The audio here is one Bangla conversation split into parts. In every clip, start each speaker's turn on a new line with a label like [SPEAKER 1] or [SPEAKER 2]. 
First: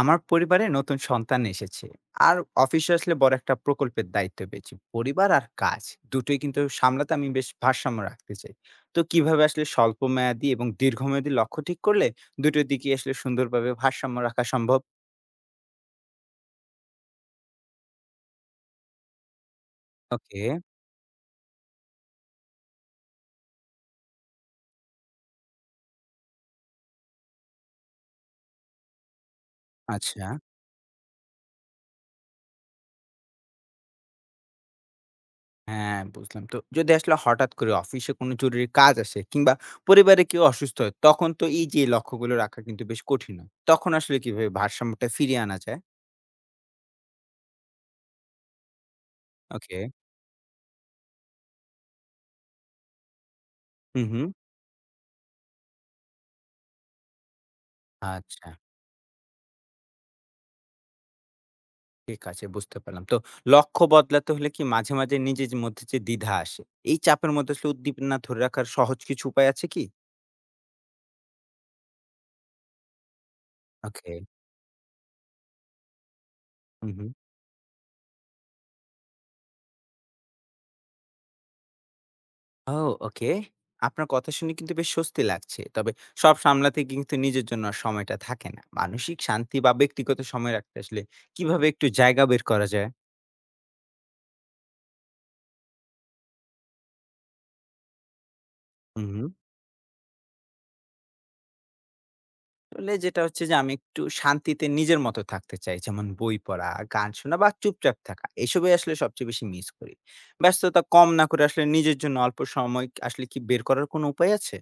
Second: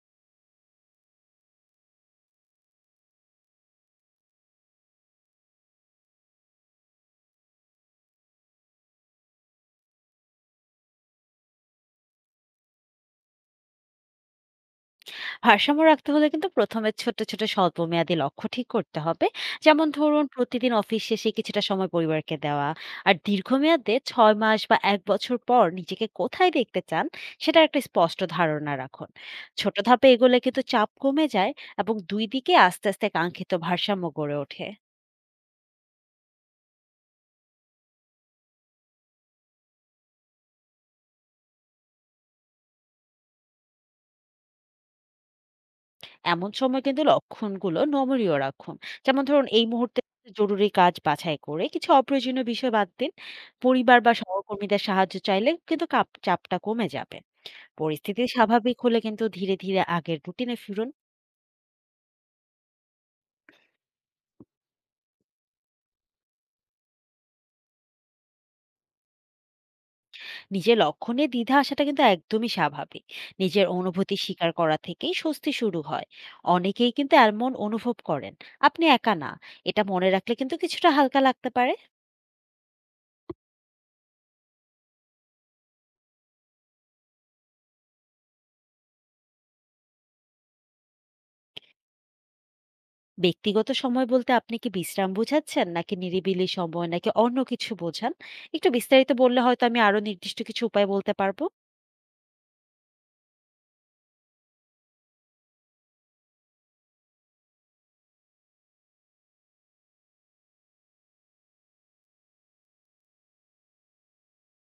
[SPEAKER 1] আমার পরিবারে নতুন সন্তান এসেছে আর অফিসে আসলে বড় একটা প্রকল্পের দায়িত্ব পেয়েছি পরিবার আর কাজ দুটোই কিন্তু সামলাতে আমি বেশ ভারসাম্য রাখতে চাই। তো কিভাবে আসলে স্বল্প মেয়াদি এবং দীর্ঘমেয়াদী লক্ষ্য ঠিক করলে দুটো দিকে আসলে সুন্দরভাবে ভারসাম্য রাখা সম্ভব?
[SPEAKER 2] ভারসাম্য রাখতে হলে কিন্তু প্রথমে ছোট ছোট স্বল্পমেয়াদী লক্ষ্য ঠিক করতে হবে। যেমন ধরুন,
[SPEAKER 1] ওকে।
[SPEAKER 2] প্রতিদিন অফিস শেষে কিছুটা সময় পরিবারকে দেওয়া। আর দীর্ঘমেয়াদে ছয় মাস বা এক বছর পর নিজেকে কোথায় দেখতে চান, সেটার একটা স্পষ্ট ধারণা রাখুন। ছোট ধাপে
[SPEAKER 1] আচ্ছা।
[SPEAKER 2] এগোলে কিন্তু চাপ কমে যায় এবং দুই দিকে আস্তে আস্তে কাঙ্ক্ষিত ভারসাম্য গড়ে ওঠে।
[SPEAKER 1] হ্যাঁ, বুঝলাম। তো যদি আসলে হঠাৎ করে অফিসে কোনো জরুরি কাজ আসে কিংবা পরিবারে কেউ অসুস্থ হয় তখন তো এই যে লক্ষ্যগুলো রাখা কিন্তু বেশ কঠিন হয়, তখন আসলে কিভাবে ভারসাম্যটা ফিরিয়ে আনা যায়?
[SPEAKER 2] এমন সময় কিন্তু লক্ষণগুলো নমনীয় রাখুন। যেমন ধরুন, এই
[SPEAKER 1] ওকে।
[SPEAKER 2] মুহূর্তে জরুরি কাজ বাছাই করে কিছু অপ্রয়োজনীয় বিষয় বাদ দিন। পরিবার
[SPEAKER 1] হুম,
[SPEAKER 2] বা
[SPEAKER 1] হুম।
[SPEAKER 2] সহকর্মীদের সাহায্য চাইলে কিন্তু কাপ চাপটা কমে যাবে। পরিস্থিতি
[SPEAKER 1] আচ্ছা,
[SPEAKER 2] স্বাভাবিক হলে কিন্তু ধীরে, ধীরে আগের রুটিনে ফিরুন।
[SPEAKER 1] ঠিক আছে, বুঝতে পারলাম। তো লক্ষ্য বদলাতে হলে কি মাঝে, মাঝে নিজের যে মধ্যে যে দ্বিধা আসে, এই চাপের মধ্যে আসলে উদ্দীপনা ধরে রাখার সহজ কিছু উপায় আছে কি?
[SPEAKER 2] নিজের লক্ষ্য নিয়ে দ্বিধা আসাটা কিন্তু একদমই স্বাভাবিক। নিজের
[SPEAKER 1] ওকে।
[SPEAKER 2] অনুভূতি স্বীকার করা থেকেই স্বস্তি শুরু হয়। অনেকেই
[SPEAKER 1] হুম, হুম।
[SPEAKER 2] কিন্তু এমন অনুভব করেন। আপনি একা না। এটা মনে রাখলে কিন্তু কিছুটা হালকা লাগতে পারে।
[SPEAKER 1] ও ওকে। আপনার কথা শুনে কিন্তু বেশ স্বস্তি লাগছে। তবে সব সামলাতে কিন্তু নিজের জন্য আর সময়টা থাকে না। মানসিক শান্তি বা ব্যক্তিগত সময় রাখতে আসলে কিভাবে একটু জায়গা বের করা যায়?
[SPEAKER 2] ব্যক্তিগত সময় বলতে আপনি কি বিশ্রাম বোঝাচ্ছেন? নাকি নিরিবিলি সময়? নাকি অন্য কিছু বোঝান? একটু
[SPEAKER 1] হুম,
[SPEAKER 2] বিস্তারিত
[SPEAKER 1] হুম।
[SPEAKER 2] বললে হয়তো আমি আরো নির্দিষ্ট কিছু উপায় বলতে পারব।
[SPEAKER 1] আসলে যেটা হচ্ছে যে আমি একটু শান্তিতে নিজের মতো থাকতে চাই। যেমন বই পড়া, গান শোনা বা চুপচাপ থাকা। এসবই আসলে সবচেয়ে বেশি মিস করি। ব্যস্ততা কম না করে আসলে নিজের জন্য অল্প সময় আসলে কি বের করার কোনো উপায় আছে?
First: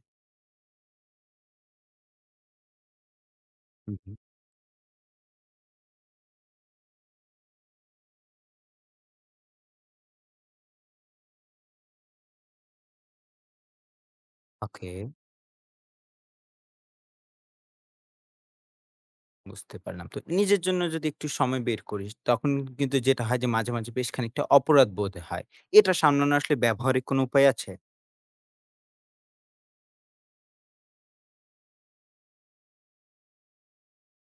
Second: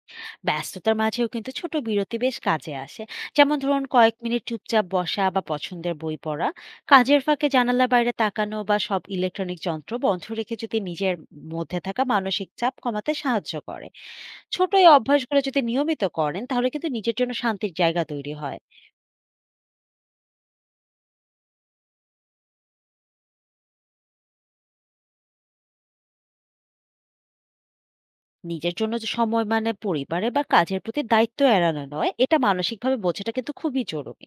[SPEAKER 2] ব্যস্ততার মাঝেও কিন্তু ছোট বিরতি বেশ কাজে আসে। যেমন ধরুন,
[SPEAKER 1] হুম,
[SPEAKER 2] কয়েক
[SPEAKER 1] হুম।
[SPEAKER 2] মিনিট চুপচাপ বসা বা পছন্দের বই পড়া। কাজের ফাঁকে জানালার বাইরে তাকানো বা সব ইলেকট্রনিক যন্ত্র বন্ধ রেখে যদি নিজের মধ্যে থাকা মানসিক চাপ কমাতে সাহায্য করে। ছোট এই
[SPEAKER 1] ওকে।
[SPEAKER 2] অভ্যাসগুলো যদি নিয়মিত করেন তাহলে কিন্তু নিজের জন্য শান্তির জায়গা তৈরি হয়।
[SPEAKER 1] বুঝতে পারলাম। তো নিজের জন্য যদি একটু সময় বের করিস, তখন কিন্তু যেটা হয় যে মাঝে, মাঝে বেশ খানিকটা অপরাধ বোধ হয়। এটা সামলানো আসলে ব্যবহারিক কোনো উপায় আছে?
[SPEAKER 2] নিজের জন্য যে সময়, মানে পরিবারে বা কাজের প্রতি দায়িত্ব এড়ানো নয়, এটা মানসিকভাবে বোঝাটা কিন্তু খুবই জরুরি।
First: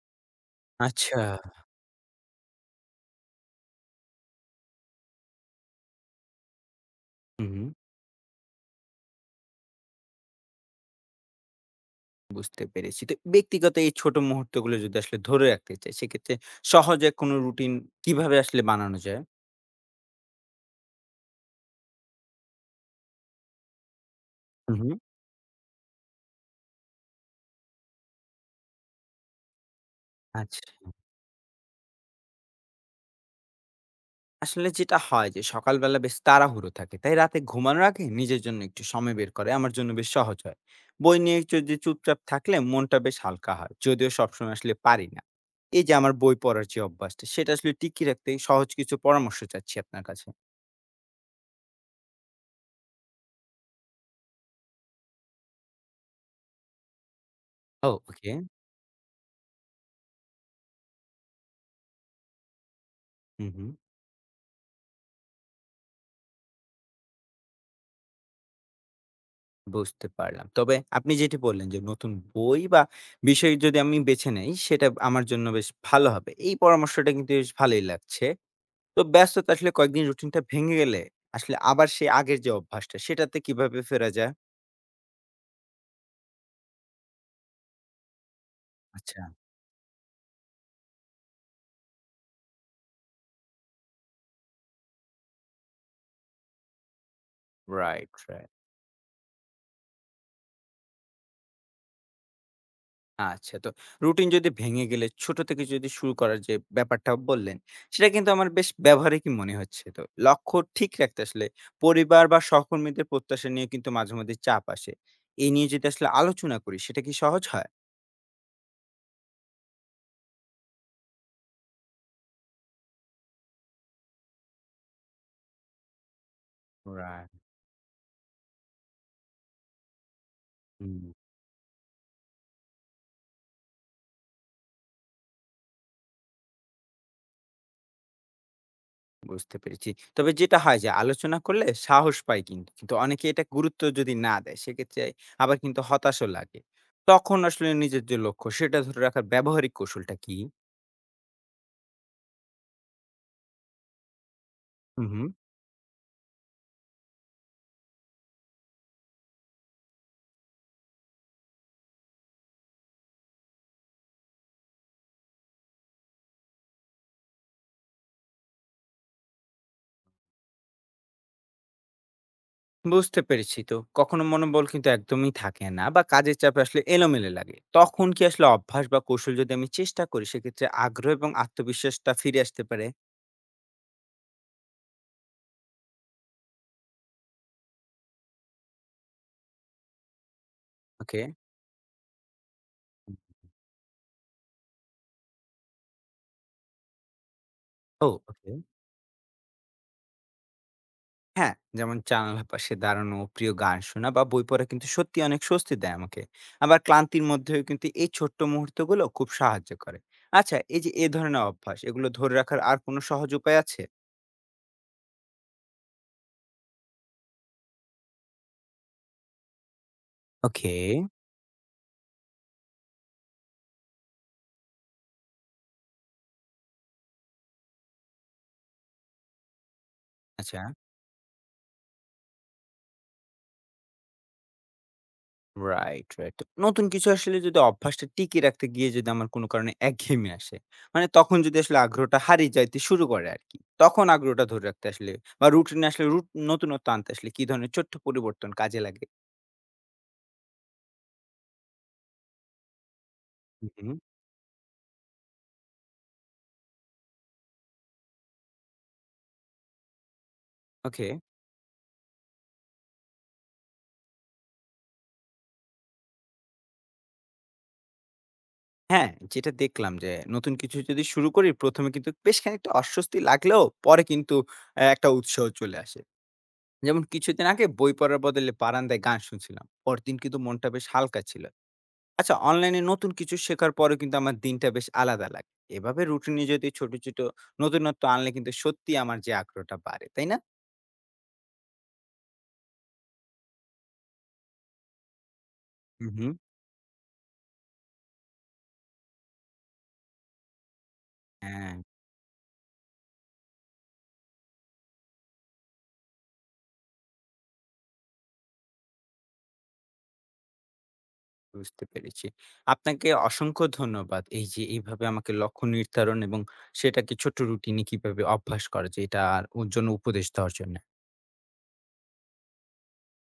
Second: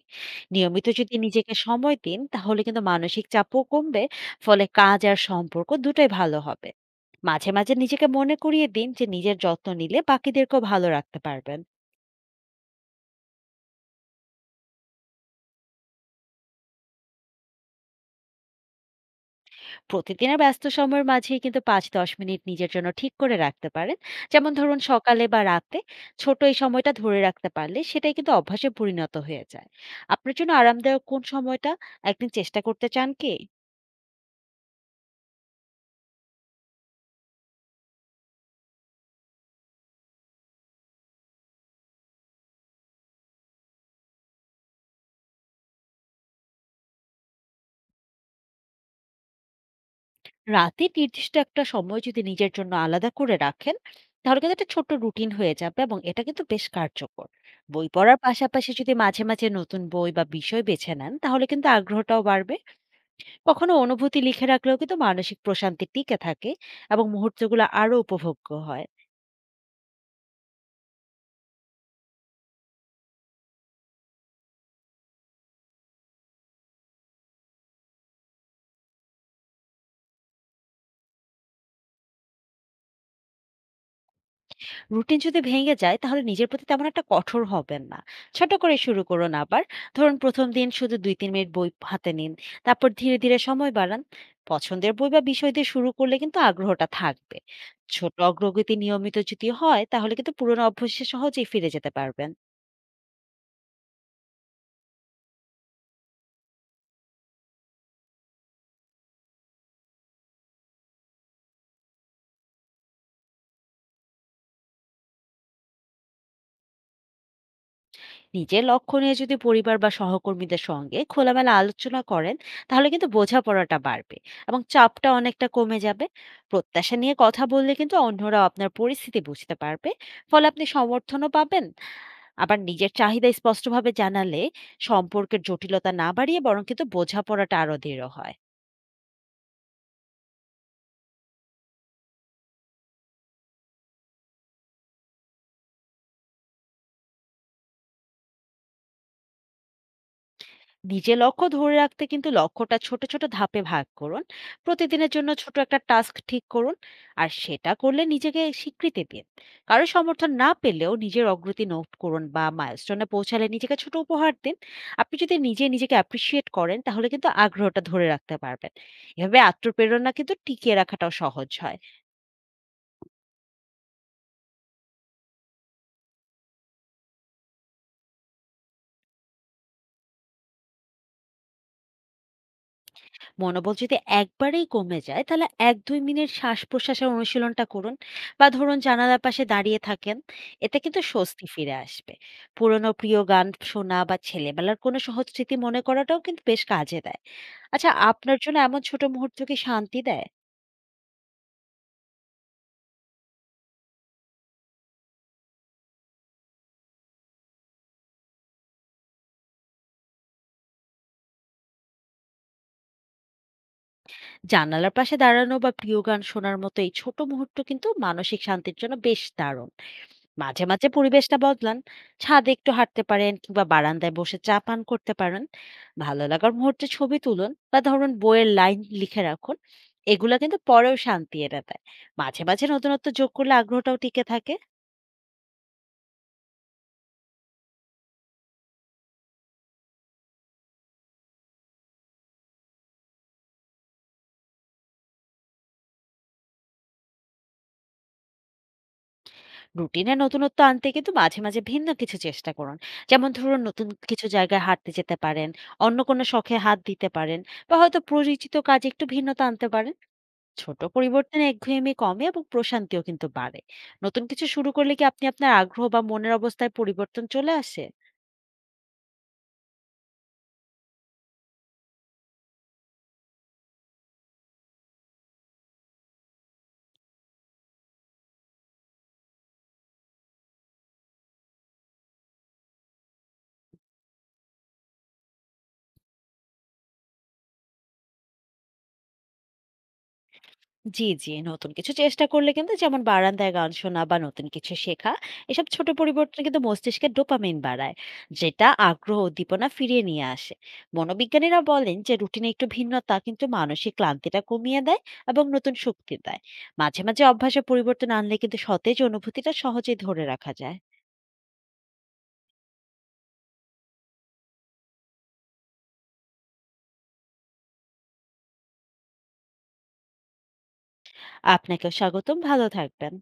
[SPEAKER 2] নিয়মিত যদি
[SPEAKER 1] আচ্ছা।
[SPEAKER 2] নিজেকে সময় দিন তাহলে কিন্তু মানসিক চাপও কমবে, ফলে কাজ আর সম্পর্ক দুটোই ভালো হবে। মাঝে,
[SPEAKER 1] হুম।
[SPEAKER 2] মাঝে নিজেকে মনে করিয়ে দিন যে নিজের যত্ন নিলে বাকিদেরকেও ভালো রাখতে পারবেন।
[SPEAKER 1] বুঝতে পেরেছি। তো ব্যক্তিগত এই ছোট মুহূর্তগুলো যদি আসলে ধরে রাখতে চাই, সেক্ষেত্রে সহজে কোনো রুটিন কিভাবে আসলে বানানো যায়?
[SPEAKER 2] প্রতিদিনের ব্যস্ত সময়ের মাঝেই কিন্তু ৫-১০ মিনিট নিজের জন্য ঠিক করে রাখতে পারেন। যেমন
[SPEAKER 1] হুম,
[SPEAKER 2] ধরুন,
[SPEAKER 1] হুম।
[SPEAKER 2] সকালে বা রাতে। ছোট এই সময়টা ধরে রাখতে পারলে সেটাই কিন্তু অভ্যাসে পরিণত হয়ে যায়। আপনার জন্য
[SPEAKER 1] আচ্ছা।
[SPEAKER 2] আরামদায়ক কোন সময়টা একদিন চেষ্টা করতে চান কি?
[SPEAKER 1] আসলে যেটা হয় যে সকালবেলা বেশ তাড়াহুড়ো থাকে। তাই রাতে ঘুমানোর আগে নিজের জন্য একটু সময় বের করে আমার জন্য বেশ সহজ হয়। বই নিয়ে যদি চুপচাপ থাকলে মনটা বেশ হালকা হয়। যদিও সবসময় আসলে পারি না। এই যে আমার বই পড়ার যে অভ্যাসটা, সেটা আসলে টিকিয়ে রাখতে সহজ কিছু পরামর্শ চাচ্ছি আপনার কাছে।
[SPEAKER 2] রাতে নির্দিষ্ট একটা সময় যদি নিজের জন্য আলাদা করে রাখেন, তাহলে কিন্তু একটা ছোট্ট রুটিন হয়ে যাবে এবং এটা কিন্তু বেশ কার্যকর। বই
[SPEAKER 1] ও
[SPEAKER 2] পড়ার
[SPEAKER 1] ওকে।
[SPEAKER 2] পাশাপাশি যদি মাঝে, মাঝে নতুন বই বা বিষয় বেছে নেন তাহলে কিন্তু আগ্রহটাও বাড়বে।
[SPEAKER 1] হুম, হুম।
[SPEAKER 2] কখনো অনুভূতি লিখে রাখলেও কিন্তু মানসিক প্রশান্তি টিকে থাকে এবং মুহূর্তগুলো আরো উপভোগ্য হয়।
[SPEAKER 1] বুঝতে পারলাম। তবে আপনি যেটি বললেন যে নতুন বই বা বিষয় যদি আমি বেছে নেই সেটা আমার জন্য বেশ ভালো হবে। এই পরামর্শটা কিন্তু বেশ ভালোই লাগছে। তো ব্যস্ততা আসলে কয়েকদিন রুটিনটা ভেঙে গেলে আসলে আবার সেই আগের যে অভ্যাসটা সেটাতে কিভাবে ফেরা যায়?
[SPEAKER 2] রুটিন যদি ভেঙে যায় তাহলে নিজের প্রতি তেমন একটা কঠোর হবেন না, ছোট করে শুরু
[SPEAKER 1] আচ্ছা।
[SPEAKER 2] করুন আবার। ধরুন, প্রথম দিন শুধু দুই তিন মিনিট বই হাতে নিন, তারপর ধীরে ধীরে সময় বাড়ান। পছন্দের বই বা বিষয় দিয়ে শুরু করলে কিন্তু আগ্রহটা থাকবে।
[SPEAKER 1] রাইট,
[SPEAKER 2] ছোট
[SPEAKER 1] রাইট।
[SPEAKER 2] অগ্রগতি নিয়মিত যদি হয় তাহলে কিন্তু পুরোনো অভ্যাসে সহজেই ফিরে যেতে পারবেন।
[SPEAKER 1] আচ্ছা, তো রুটিন যদি ভেঙে গেলে ছোট থেকে যদি শুরু করার যে ব্যাপারটা বললেন সেটা কিন্তু আমার বেশ ব্যবহারিকই মনে হচ্ছে। তো লক্ষ্য ঠিক রাখতে আসলে পরিবার বা সহকর্মীদের প্রত্যাশা নিয়ে কিন্তু মাঝে মধ্যে চাপ আসে, এই নিয়ে যদি আসলে আলোচনা করি সেটা কি সহজ হয়?
[SPEAKER 2] নিজের লক্ষ্য নিয়ে যদি পরিবার বা সহকর্মীদের সঙ্গে খোলামেলা আলোচনা করেন, তাহলে কিন্তু বোঝাপড়াটা বাড়বে এবং চাপটা অনেকটা কমে যাবে। প্রত্যাশা নিয়ে
[SPEAKER 1] রাইট।
[SPEAKER 2] কথা বললে কিন্তু অন্যরাও আপনার পরিস্থিতি বুঝতে পারবে, ফলে আপনি
[SPEAKER 1] হুম।
[SPEAKER 2] সমর্থনও পাবেন। আবার নিজের চাহিদা স্পষ্টভাবে জানালে সম্পর্কের জটিলতা না বাড়িয়ে বরং কিন্তু বোঝাপড়াটা আরো দৃঢ় হয়।
[SPEAKER 1] বুঝতে পেরেছি। তবে যেটা হয় যে আলোচনা করলে সাহস পায় কিন্তু কিন্তু অনেকে এটা গুরুত্ব যদি না দেয় সেক্ষেত্রে আবার কিন্তু হতাশও লাগে। তখন আসলে নিজের যে লক্ষ্য সেটা ধরে রাখার ব্যবহারিক কৌশলটা কি?
[SPEAKER 2] নিজের লক্ষ্য ধরে রাখতে কিন্তু লক্ষ্যটা ছোট ছোট ধাপে ভাগ করুন।
[SPEAKER 1] হুম,
[SPEAKER 2] প্রতিদিনের
[SPEAKER 1] হুম।
[SPEAKER 2] জন্য ছোট একটা টাস্ক ঠিক করুন আর সেটা করলে নিজেকে স্বীকৃতি দিন। কারো সমর্থন না পেলেও নিজের অগ্রগতি নোট করুন বা মাইলস্টোনে পৌঁছালে নিজেকে ছোট উপহার দিন। আপনি যদি নিজে নিজেকে অ্যাপ্রিসিয়েট করেন তাহলে কিন্তু আগ্রহটা ধরে রাখতে পারবেন। এভাবে আত্মপ্রেরণা কিন্তু টিকিয়ে রাখাটাও সহজ হয়।
[SPEAKER 1] বুঝতে পেরেছি। তো কখনো মনোবল কিন্তু একদমই থাকে না বা কাজের চাপে আসলে এলোমেলো লাগে, তখন কি আসলে অভ্যাস বা কৌশল যদি আমি চেষ্টা করি সেক্ষেত্রে আগ্রহ এবং আত্মবিশ্বাসটা ফিরে আসতে পারে?
[SPEAKER 2] মনোবল যদি একবারেই কমে যায় তাহলে এক দুই মিনিট শ্বাস প্রশ্বাসের অনুশীলনটা করুন বা ধরুন জানালার পাশে দাঁড়িয়ে থাকেন। এতে কিন্তু
[SPEAKER 1] ওকে।
[SPEAKER 2] স্বস্তি ফিরে আসবে। পুরনো প্রিয় গান শোনা বা ছেলেবেলার কোনো সহজ স্মৃতি মনে করাটাও কিন্তু বেশ কাজে দেয়। আচ্ছা,
[SPEAKER 1] ও
[SPEAKER 2] আপনার
[SPEAKER 1] ওকে
[SPEAKER 2] জন্য এমন ছোট মুহূর্ত কি শান্তি দেয়?
[SPEAKER 1] হ্যাঁ, যেমন জানালার পাশে দাঁড়ানো, প্রিয় গান শোনা বা বই পড়া কিন্তু সত্যি অনেক স্বস্তি দেয় আমাকে। আবার ক্লান্তির মধ্যেও কিন্তু এই ছোট্ট মুহূর্তগুলো খুব সাহায্য করে। আচ্ছা, এই যে এ ধরনের অভ্যাস এগুলো ধরে রাখার আর কোনো সহজ উপায় আছে?
[SPEAKER 2] জানালার পাশে দাঁড়ানো বা প্রিয় গান শোনার মতো এই ছোট মুহূর্ত কিন্তু মানসিক শান্তির জন্য বেশ দারুণ। মাঝে
[SPEAKER 1] ওকে।
[SPEAKER 2] মাঝে পরিবেশটা বদলান। ছাদে একটু হাঁটতে পারেন কিংবা বারান্দায় বসে চা পান করতে পারেন। ভালো লাগার মুহূর্তে ছবি তুলুন বা ধরুন বইয়ের লাইন লিখে রাখুন। এগুলো কিন্তু
[SPEAKER 1] আচ্ছা।
[SPEAKER 2] পরেও শান্তি এনে দেয়। মাঝে মাঝে নতুনত্ব যোগ করলে আগ্রহটাও টিকে থাকে।
[SPEAKER 1] Right, right. নতুন কিছু আসলে যদি অভ্যাসটা টিকিয়ে রাখতে গিয়ে যদি আমার কোনো কারণে একঘেয়েমি আসে, মানে তখন যদি আসলে আগ্রহটা হারিয়ে যাইতে শুরু করে আরকি। তখন আগ্রহটা ধরে রাখতে আসলে বা রুটিনে আসলে নতুনত্ব আনতে আসলে কি ধরনের ছোট্ট পরিবর্তন কাজে লাগে?
[SPEAKER 2] রুটিনে নতুনত্ব আনতে কিন্তু মাঝে মাঝে ভিন্ন কিছু চেষ্টা করুন। যেমন ধরুন,
[SPEAKER 1] হু,
[SPEAKER 2] নতুন
[SPEAKER 1] হুম।
[SPEAKER 2] কিছু জায়গায় হাঁটতে যেতে পারেন, অন্য কোনো শখে হাত দিতে পারেন, বা হয়তো পরিচিত কাজে একটু ভিন্নতা আনতে পারেন। ছোট
[SPEAKER 1] ওকে।
[SPEAKER 2] পরিবর্তনে একঘেয়েমি কমে এবং প্রশান্তিও কিন্তু বাড়ে। নতুন কিছু শুরু করলে কি আপনি আপনার আগ্রহ বা মনের অবস্থায় পরিবর্তন চলে আসে?
[SPEAKER 1] হ্যাঁ, যেটা দেখলাম যে নতুন কিছু যদি শুরু করি ১ম এ কিন্তু বেশ খানিকটা অস্বস্তি লাগলেও পরে কিন্তু একটা উৎসাহ চলে আসে। যেমন কিছুদিন আগে বই পড়ার বদলে বারান্দায় গান শুনছিলাম। পরদিন কিন্তু মনটা বেশ হালকা ছিল। আচ্ছা, অনলাইনে নতুন কিছু শেখার পরেও কিন্তু আমার দিনটা বেশ আলাদা লাগে। এভাবে রুটিনে যদি ছোট, ছোট নতুনত্ব আনলে কিন্তু সত্যিই আমার যে আগ্রহটা বাড়ে। তাই না?
[SPEAKER 2] জি জি নতুন কিছু চেষ্টা করলে কিন্তু, যেমন বারান্দায় গান শোনা বা নতুন কিছু শেখা, এসব ছোট
[SPEAKER 1] হুম, হুম।
[SPEAKER 2] পরিবর্তন কিন্তু মস্তিষ্কে ডোপামিন বাড়ায়, যেটা আগ্রহ উদ্দীপনা ফিরিয়ে নিয়ে আসে। মনোবিজ্ঞানীরা
[SPEAKER 1] হ্যাঁ,
[SPEAKER 2] বলেন যে রুটিনে একটু ভিন্নতা কিন্তু মানসিক ক্লান্তিটা কমিয়ে দেয় এবং নতুন শক্তি দেয়। মাঝে মাঝে অভ্যাসে পরিবর্তন আনলে কিন্তু সতেজ অনুভূতিটা সহজেই ধরে রাখা যায়।
[SPEAKER 1] বুঝতে পেরেছি। আপনাকে অসংখ্য ধন্যবাদ। এই যে এইভাবে আমাকে লক্ষ্য নির্ধারণ এবং সেটাকে ছোট্ট রুটিনে কিভাবে অভ্যাস করা যায় এটার ওর জন্য উপদেশ দেওয়ার জন্য।
[SPEAKER 2] আপনাকেও স্বাগতম। ভালো থাকবেন।